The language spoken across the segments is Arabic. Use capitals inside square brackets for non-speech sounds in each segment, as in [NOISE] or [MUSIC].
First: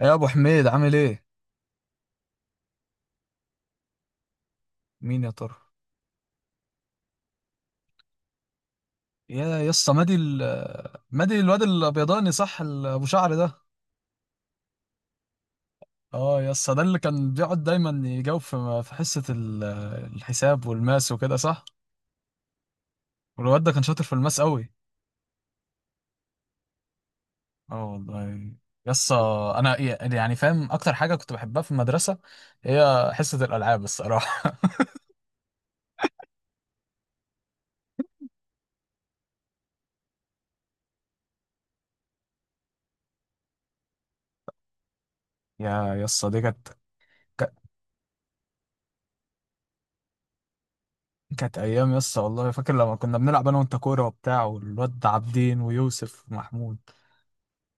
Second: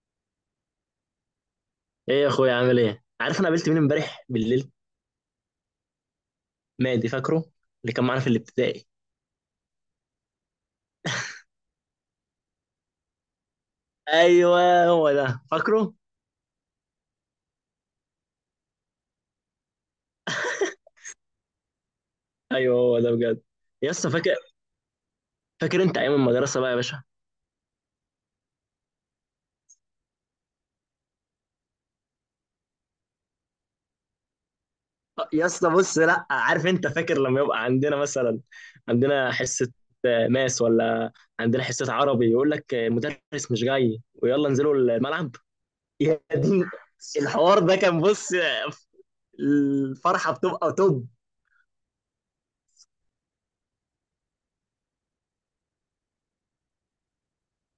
يا ابو حميد، عامل ايه؟ ايه يا اخويا عامل ايه؟ عارف انا قابلت مين امبارح بالليل؟ مين يا ترى؟ مادي، فاكره؟ اللي كان معانا في الابتدائي. يا يسا، مادي الواد الابيضاني، صح؟ ابو شعر ده؟ ايوه هو ده، فاكره. اه يسا، ده اللي كان بيقعد دايما يجاوب في حصه الحساب والماس وكده، صح؟ ايوه هو ده بجد. والواد ده كان يا شاطر اسطى في فاكر، الماس قوي. فاكر انت ايام المدرسه بقى يا باشا؟ اه والله. يسا، انا يعني فاهم اكتر حاجه كنت بحبها في المدرسه هي حصه الالعاب الصراحه. يا اسطى بص، لا عارف انت فاكر لما يبقى عندنا مثلا عندنا حصه ماس، ولا عندنا حصه عربي، يقول لك المدرس مش جاي ويلا انزلوا الملعب. [LAUGHS] يا يا يسا، دي دين، ك- الحوار ده كان بص، الفرحه بتبقى توب. كانت ايام يسا والله، فاكر لما كنا بنلعب انا وانت كوره وبتاع، والواد عابدين ويوسف ومحمود؟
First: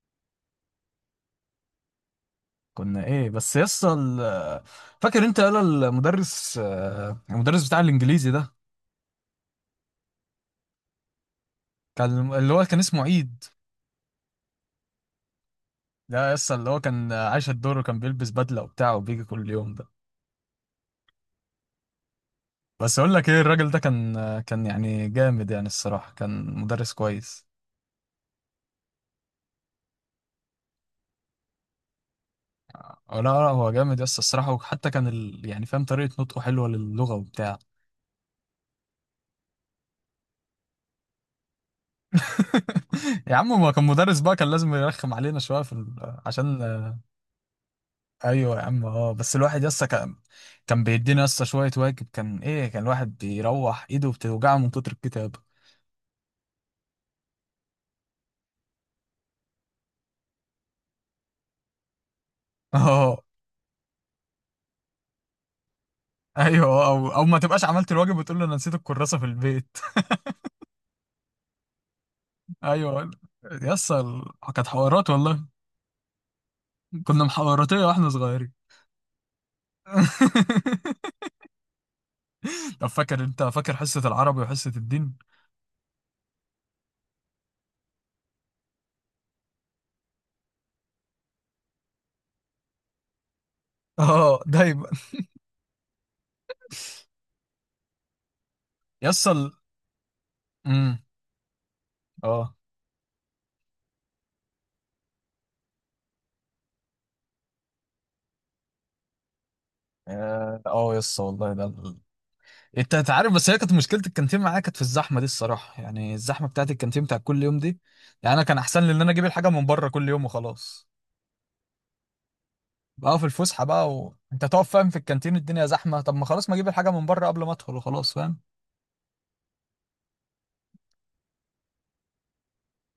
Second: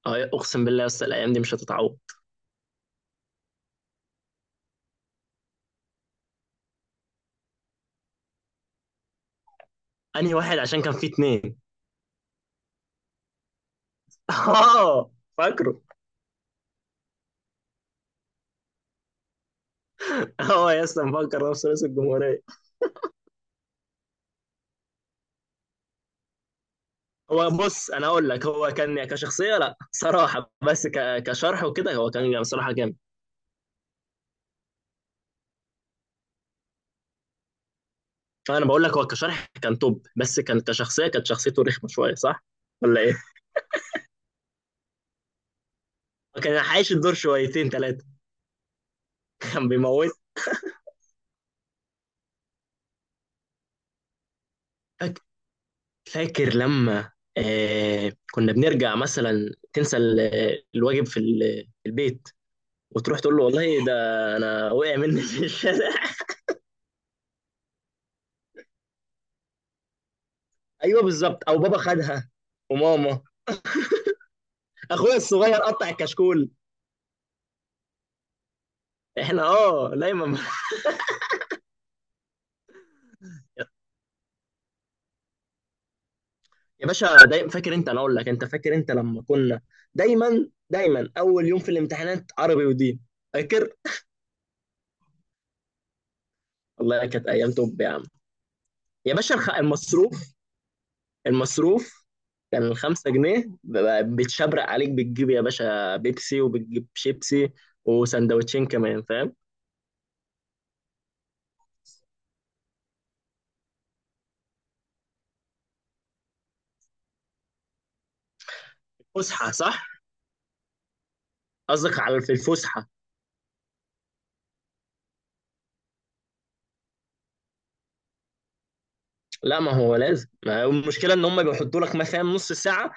اقسم بالله يا اسطى الايام دي مش هتتعوض. كنا ايه بس يسطا، فاكر انت يلا المدرس بتاع الانجليزي ده؟ انهي واحد؟ عشان كان في اثنين. كان اللي هو كان اسمه عيد. [LAUGHS] اه فاكره. ده يسطا اللي هو كان عايش الدور، وكان بيلبس بدله وبتاع، وبيجي كل يوم ده. هو يا اسطى مفكر نفسه رئيس الجمهوريه. بس اقول لك ايه، الراجل ده كان يعني جامد، يعني الصراحه كان مدرس كويس. هو بص، انا اقول لك، هو كان يعني كشخصيه لا صراحه، بس كشرح وكده هو كان جامد، صراحه جامد. لا، لا، هو جامد يسطا الصراحه، وحتى كان يعني فاهم طريقه نطقه حلوه للغه وبتاع. فانا بقول لك، هو كشرح كان توب، بس كان كشخصيه كانت شخصيته رخمه شويه، صح؟ ولا ايه؟ [LAUGHS] يا عم، ما كان مدرس بقى، كان لازم يرخم علينا شويه كان عشان. عايش الدور شويتين ثلاثه. ايوه يا عم، اه، بس [LAUGHS] الواحد كان يسطا بيموت. كان بيدينا يسطا شويه واجب، كان ايه، كان الواحد بيروح ايده بتوجعه من كتر فاك- الكتابه. فاكر لما آه كنا بنرجع مثلا تنسى الواجب في في البيت، [LAUGHS] وتروح اه، تقول له، والله ده انا وقع مني في الشارع. ايوه، او ما تبقاش عملت الواجب وتقول له انا نسيت الكراسه في البيت. ايوه بالظبط، او بابا خدها [LAUGHS] ايوه. وماما، يسطا كانت حوارات اخويا والله، الصغير قطع الكشكول. كنا محوراتيه واحنا صغيرين. احنا اه دايما. [LAUGHS] طب فاكر انت؟ فاكر حصه العربي وحصه الدين؟ يا باشا دايما، فاكر انت؟ انا اقول لك، انت فاكر انت لما كنا دايما دايما اول يوم في الامتحانات عربي ودين؟ فاكر؟ [LAUGHS] اه دايما. والله كانت ايام توب يا عم. يا يسطا باشا المصروف، امم المصروف. اه، كان الخمسة جنيه بتشبرق عليك، بتجيب يا باشا بيبسي وبتجيب شيبسي وسندوتشين كمان، فاهم؟ اه، يسطا والله ده. انت عارف، بس هي كانت مشكله الكانتين معايا، كانت في الزحمه دي الصراحه، يعني الزحمه بتاعت الكانتين بتاعت كل يوم دي. يعني انا كان احسن لي ان انا اجيب الحاجه فسحة من صح، بره كل يوم وخلاص. قصدك على في الفسحة. بقى في الفسحه بقى، وانت تقف فاهم في الكانتين الدنيا زحمه، طب ما خلاص ما اجيب الحاجه من بره قبل ما ادخل وخلاص فاهم. لا، ما هو لازم، ما هو المشكله ان هم بيحطوا لك مثلا نص ساعه،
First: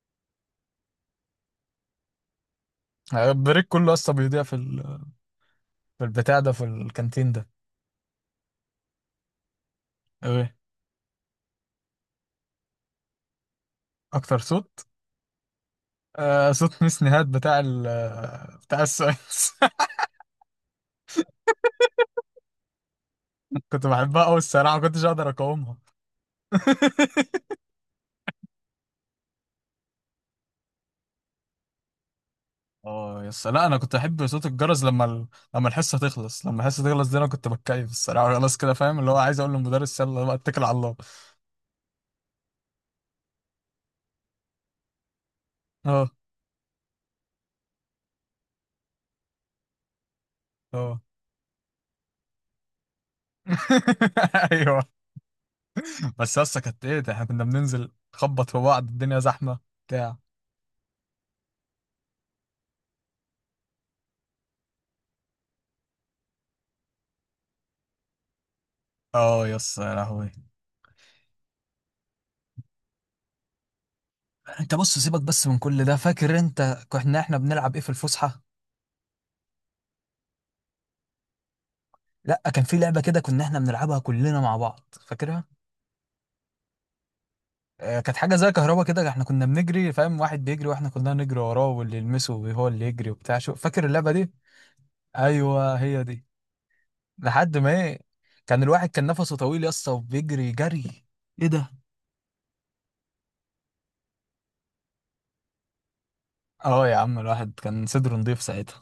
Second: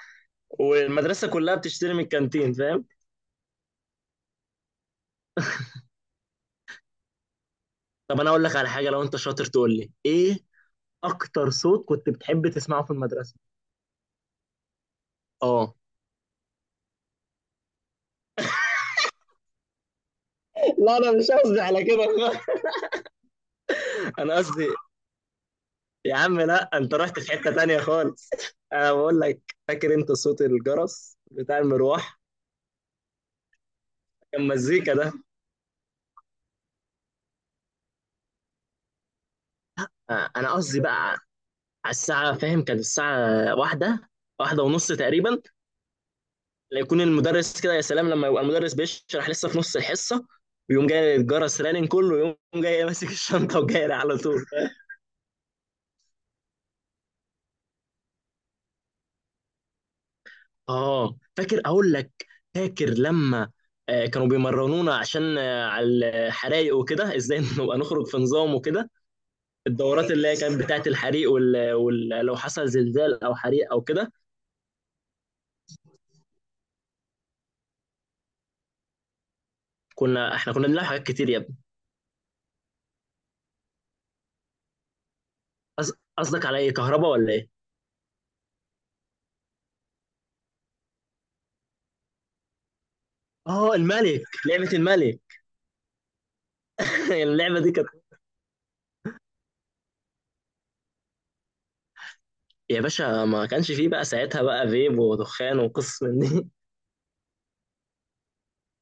والمدرسه كلها بتشتري من الكانتين، فاهم. يعني البريك كله اصلا بيضيع في البتاع ده، في الكانتين ده. طب انا اقول لك على حاجه، لو انت شاطر تقول لي ايه ايه اكتر صوت كنت بتحب تسمعه في المدرسه؟ اكتر صوت؟ اه. آه، صوت ميس نهاد بتاع السويس. لا انا مش قصدي على كده خالص. [LAUGHS] كنت [LAUGHS] بحبها انا قوي قصدي الصراحه، ما كنتش اقدر اقاومها. يا عم، لا [LAUGHS] انت رحت في حته تانية خالص. انا بقول لك، فاكر انت صوت الجرس بتاع المروح؟ اه يس، لا، انا كنت احب صوت كان الجرس مزيكا ده. لما الحصه تخلص دي، انا كنت بتكيف الصراحه. [LAUGHS] خلاص كده فاهم، اللي هو عايز اقول للمدرس يلا بقى، انا اتكل على قصدي الله. بقى على الساعه، فاهم؟ كانت الساعه واحدة، واحدة ونص تقريبا، اه، يكون المدرس كده. يا سلام لما يبقى المدرس بيشرح لسه في نص الحصه، ويقوم اه. جاي الجرس رانن، كله يقوم جاي [LAUGHS] ماسك الشنطه وجاي على طول. [LAUGHS] ايوه. بس يس، كانت ايه ده، احنا كنا بننزل نخبط في بعض الدنيا زحمه، بتاع. اه فاكر، اقول لك، فاكر لما كانوا بيمرنونا عشان على الحرايق وكده، ازاي [LAUGHS] نبقى نخرج في نظام وكده؟ اه يس، يا الدورات اللي لهوي. هي كانت بتاعت الحريق لو حصل زلزال او حريق او كده. انت بص، سيبك بس من كل ده، فاكر انت كنا احنا بنلعب ايه في الفسحه؟ كنا احنا كنا بنلعب حاجات كتير يا ابني. لا، كان في لعبه كده كنا احنا بنلعبها كلنا مع بعض، فاكرها؟ قصدك على ايه، كهرباء ولا ايه؟ كانت حاجه زي كهربا كده، احنا كنا بنجري فاهم، واحد بيجري واحنا كلنا نجري وراه، واللي يلمسه هو اللي يجري وبتاع، شو اه فاكر اللعبه الملك، دي؟ لعبة الملك. ايوه، هي دي. [LAUGHS] لحد اللعبة ما دي كانت. ايه، الواحد كان نفسه طويل يا اسطى وبيجري جري. ايه ده. يا باشا، ما كانش فيه بقى ساعتها بقى فيب ودخان وقصص من دي. [LAUGHS] اه يا عم، الواحد كان صدره نضيف ساعتها.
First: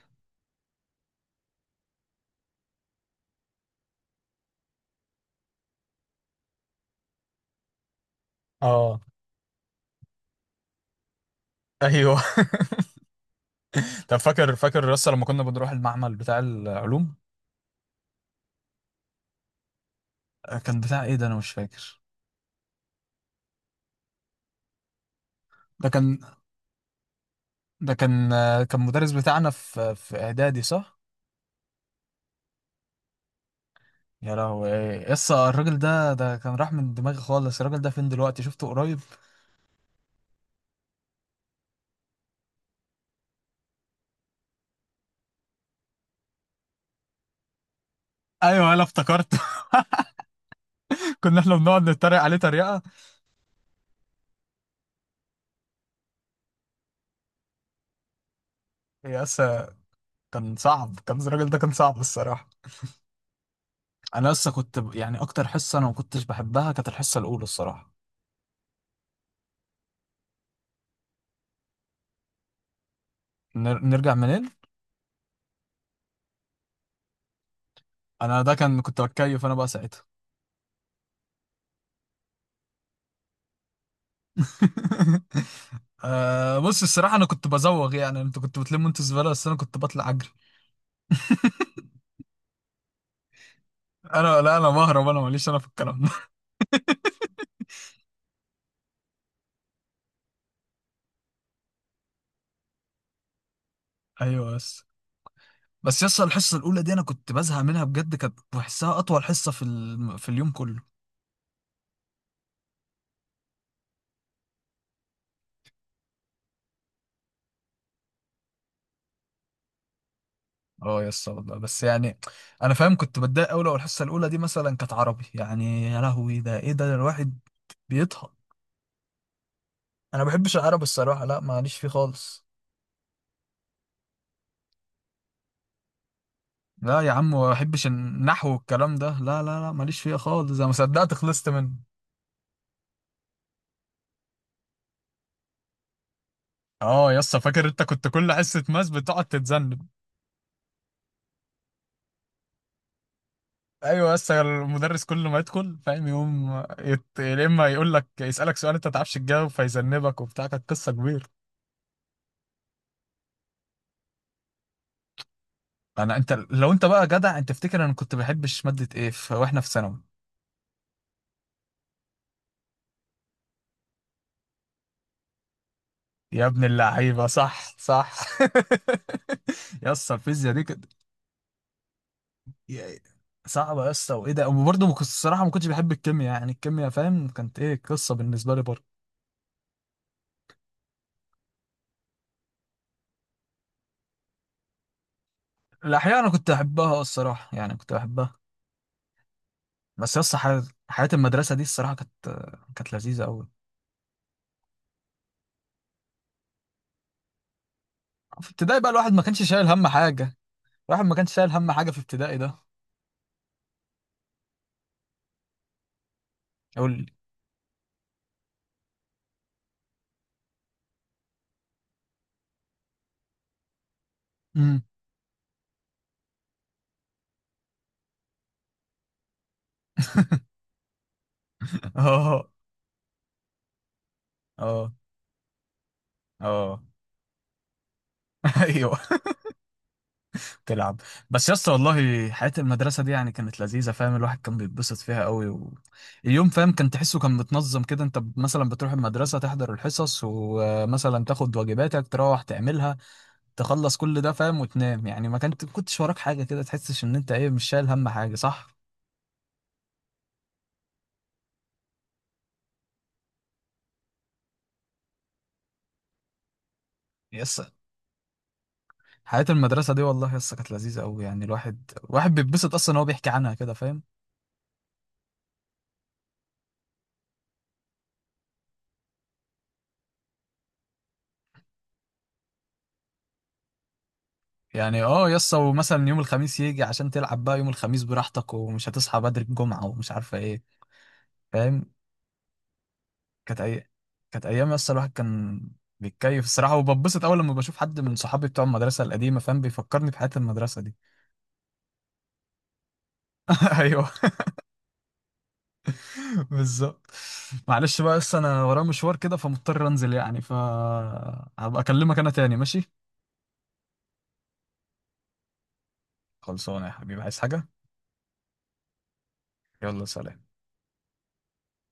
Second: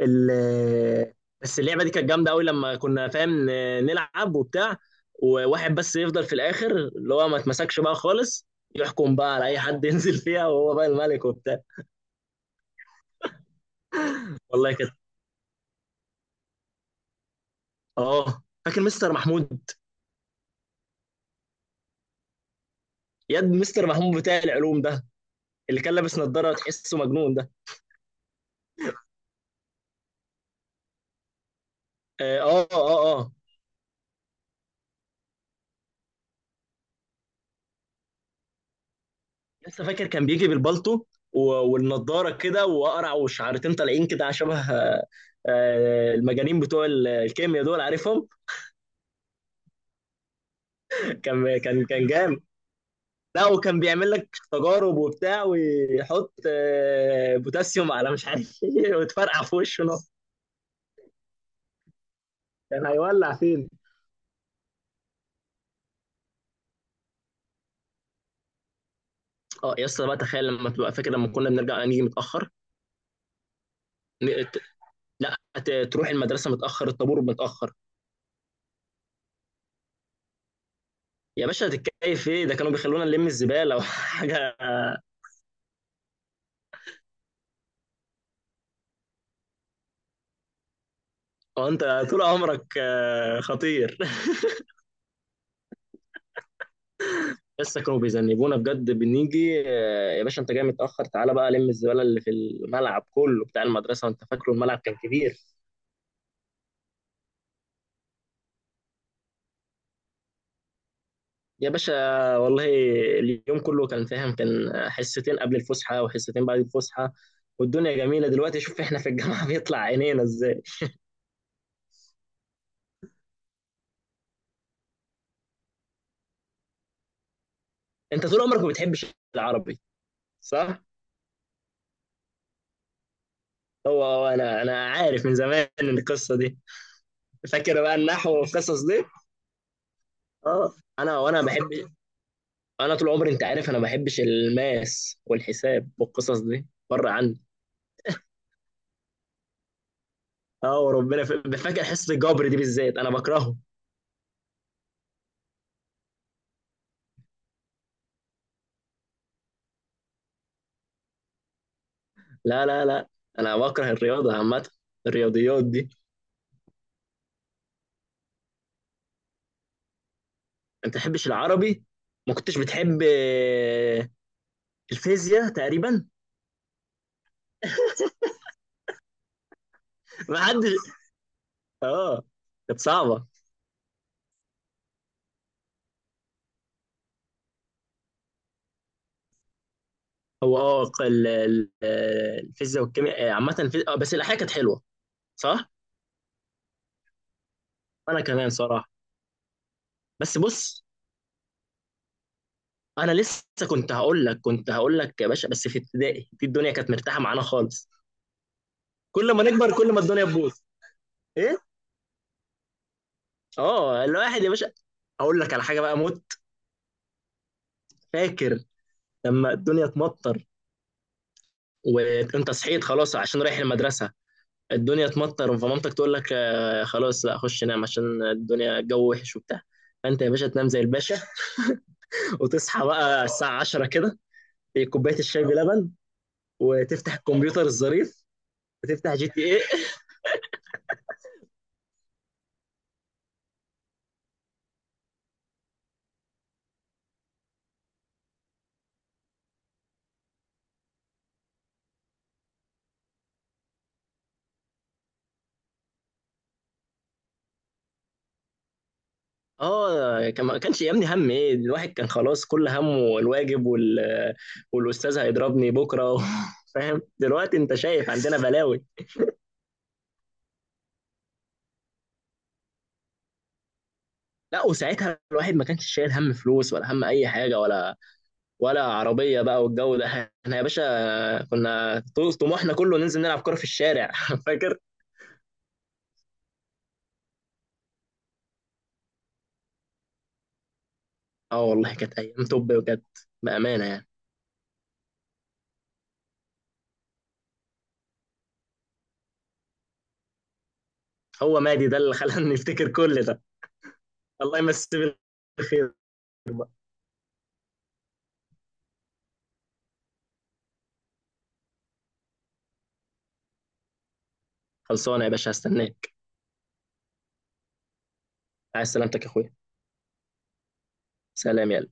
ال- بس اللعبه دي كانت جامده قوي، لما كنا فاهم نلعب وبتاع، وواحد بس يفضل في الاخر اللي هو ما اتمسكش بقى خالص، اه، يحكم بقى على اي حد [LAUGHS] ينزل فيها، وهو بقى الملك وبتاع. ايوه. [LAUGHS] طب فاكر والله فاكر كده. لسه لما كنا بنروح المعمل بتاع العلوم؟ اه فاكر مستر محمود. كان بتاع ايه ده، انا مش فاكر. ياد مستر محمود بتاع العلوم ده، اللي ده كان كان لابس نظاره تحسه مجنون ده. ده كان مدرس بتاعنا في اعدادي، صح؟ اه اه، آه. يا لهوي، ايه يسا، الراجل ده كان راح من دماغي خالص. الراجل ده فين دلوقتي؟ شفته قريب؟ لسه فاكر، كان بيجي بالبالطو و- والنضاره كده، وقرع وشعرتين طالعين كده، على شبه المجانين بتوع الكيمياء دول، عارفهم. ايوه، انا افتكرت. [LAUGHS] [LAUGHS] كنا احنا كان كان بنقعد كان نتريق عليه جامد. تريقه لا وكان بيعمل لك تجارب وبتاع، ويحط بوتاسيوم على مش عارف ايه، [LAUGHS] وتفرقع في يسا. وشه نص. كان صعب، كان الراجل ده كان صعب الصراحه. كان هيولع فين. انا لسه كنت يعني، اكتر حصه انا ما كنتش بحبها كانت الحصه الاولى الصراحه. اه يا اسطى بقى، تخيل لما تبقى فاكر لما كنا بنرجع نيجي متاخر. نرجع منين؟ ن- ت- لا، تروح المدرسه متاخر، الطابور متاخر. انا ده كان كنت بتكيف انا بقى ساعتها. يا باشا هتتكيف ايه؟ ده كانوا بيخلونا نلم الزباله [LAUGHS] وحاجه. [LAUGHS] آه، بص الصراحه انا كنت بزوغ، يعني انتوا كنتوا بتلموا انتوا زباله، بس انا كنت بطلع اجري. اه، انت طول عمرك خطير. [LAUGHS] انا لا، انا بهرب، انا ماليش انا في الكلام ده. لسه كانوا بيذنبونا بجد، بنيجي يا باشا انت جاي متاخر، تعالى بقى لم الزباله اللي في الملعب كله بتاع المدرسه، [LAUGHS] وانت ايوه. فاكره الملعب بس كان كبير. بس يس، الحصه الاولى دي انا كنت بزهق منها بجد، كانت بحسها اطول حصه في اليوم كله. يا باشا والله، اليوم كله كان فاهم، كان حصتين قبل الفسحه وحصتين بعد الفسحه، والدنيا جميله. دلوقتي شوف احنا في الجامعه [LAUGHS] بيطلع عينينا ازاي. اه يس والله، بس يعني انا فاهم كنت بتضايق قوي لو الحصه الاولى دي مثلا كانت عربي، يعني يا لهوي، ده ايه ده، ده الواحد انت بيطهق. طول عمرك ما بتحبش العربي، انا ما بحبش العربي صح؟ الصراحه، لا ماليش فيه خالص. هو انا عارف من زمان ان القصه دي. لا يا عم، ما فاكر بحبش بقى النحو النحو والقصص والكلام دي؟ ده، لا، لا، لا، ماليش فيه خالص، انا ما اه صدقت انا وانا خلصت منه. بحب. انا طول عمري انت عارف، انا ما بحبش الماس والحساب والقصص دي، بره اه يس، عني. فاكر انت كنت كل حصه ماس بتقعد تتذنب. اه وربنا، فاكر حصه الجبر دي بالذات انا بكرهه. ايوه، بس المدرس كل ما يدخل فاهم يقوم يا اما يقول لك، يسالك سؤال انت ما تعرفش تجاوب فيذنبك وبتاع، كانت قصه كبيره. لا لا لا، انا بكره الرياضه عامه، الرياضيات دي. انا، انت لو انت بقى جدع، انت تفتكر انا كنت بحبش ماده ايه واحنا في ثانوي؟ انت تحبش العربي، ما كنتش بتحب الفيزياء تقريبا. يا ابن اللعيبه، صح، صح. [LAUGHS] يا اسطى، ما الفيزياء دي كانت، حدش. [LAUGHS] اه كانت يا- صعبه. صعبه يا اسطى، وايه ده. وبرضه ما كنت الصراحه ما كنتش بحب الكيمياء، يعني الكيمياء فاهم كانت ايه قصه بالنسبه لي برضه. هو اه، الفيزياء والكيمياء عامه، الفي... آه، بس الاحياء كانت حلوه، صح. الاحياء انا كنت احبها الصراحه، يعني كنت انا بحبها. كمان صراحه. بس يا اسطى، بس بص، حياة المدرسه دي الصراحه، كانت انا لذيذه لسه قوي. كنت هقول لك، كنت هقول لك يا باشا، بس في ابتدائي دي الدنيا كانت مرتاحه معانا خالص. في ابتدائي بقى الواحد ما كل كانش ما شايل نكبر، هم كل ما الدنيا حاجة، تبوظ. الواحد ما كانش شايل ايه. هم حاجة في ابتدائي ده. اه الواحد يا باشا، اقول لك على حاجه بقى موت. قول لي. فاكر لما الدنيا تمطر، وانت صحيت خلاص عشان رايح المدرسه، امم. الدنيا تمطر، فمامتك تقول لك، خلاص لا، خش نام عشان الدنيا الجو وحش وبتاع. فانت يا باشا تنام [LAUGHS] زي الباشا، اه، وتصحى بقى الساعه 10 كده، اه، كوبايه الشاي بلبن، اه. وتفتح الكمبيوتر الظريف، [LAUGHS] ايوه، وتفتح جي تي إيه. تلعب. بس يا اسطى والله، حياة المدرسة دي يعني كانت لذيذة فاهم، الواحد كان بيتبسط فيها قوي، اليوم فاهم كان تحسه كان متنظم كده، انت مثلا بتروح المدرسة، تحضر الحصص، ومثلا تاخد واجباتك تروح تعملها، تخلص كل ده فاهم، وتنام. يعني ما كانت كنتش وراك حاجة كده، تحسش ان انت ايه، مش شايل هم حاجة، صح؟ اه كان ما كانش يهمني هم ايه، الواحد كان خلاص كل همه الواجب والاستاذ هيضربني بكره [LAUGHS] فاهم؟ دلوقتي يس، انت شايف عندنا بلاوي. حياة المدرسة دي والله يسا، كانت لذيذة أوي، يعني الواحد بيتبسط أصلا إن هو بيحكي عنها كده فاهم. لا وساعتها الواحد ما كانش شايل هم فلوس، ولا هم اي حاجه، ولا ولا عربيه بقى والجو ده. احنا يا باشا كنا طموحنا كله ننزل نلعب كوره في الشارع، [LAUGHS] فاكر؟ يعني اه يسا، ومثلا يوم الخميس يجي عشان تلعب بقى يوم الخميس براحتك، ومش هتصحى بدري الجمعة، ومش عارفة ايه. اه فاهم، والله كانت ايام توب بجد، كانت بامانه أي يعني. كانت أيام يسا. الواحد كان بيتكيف الصراحة، وببسط أول لما بشوف حد من صحابي بتوع المدرسة القديمة، فاهم، بيفكرني بحياة المدرسة دي. هو مادي ده اللي خلاني [LAUGHS] افتكر كل ده. [LAUGHS] أيوه الله يمسيه بالخير. بالظبط. معلش بقى يسا، أنا ورايا مشوار كده، فمضطر أنزل يعني، فهبقى أكلمك أنا تاني، ماشي؟ خلصانه يا باشا، هستناك. خلصانة يا حبيبي، عايز حاجة؟ عايز سلامتك يا اخويا. يلا، سلام. سلام، يلا.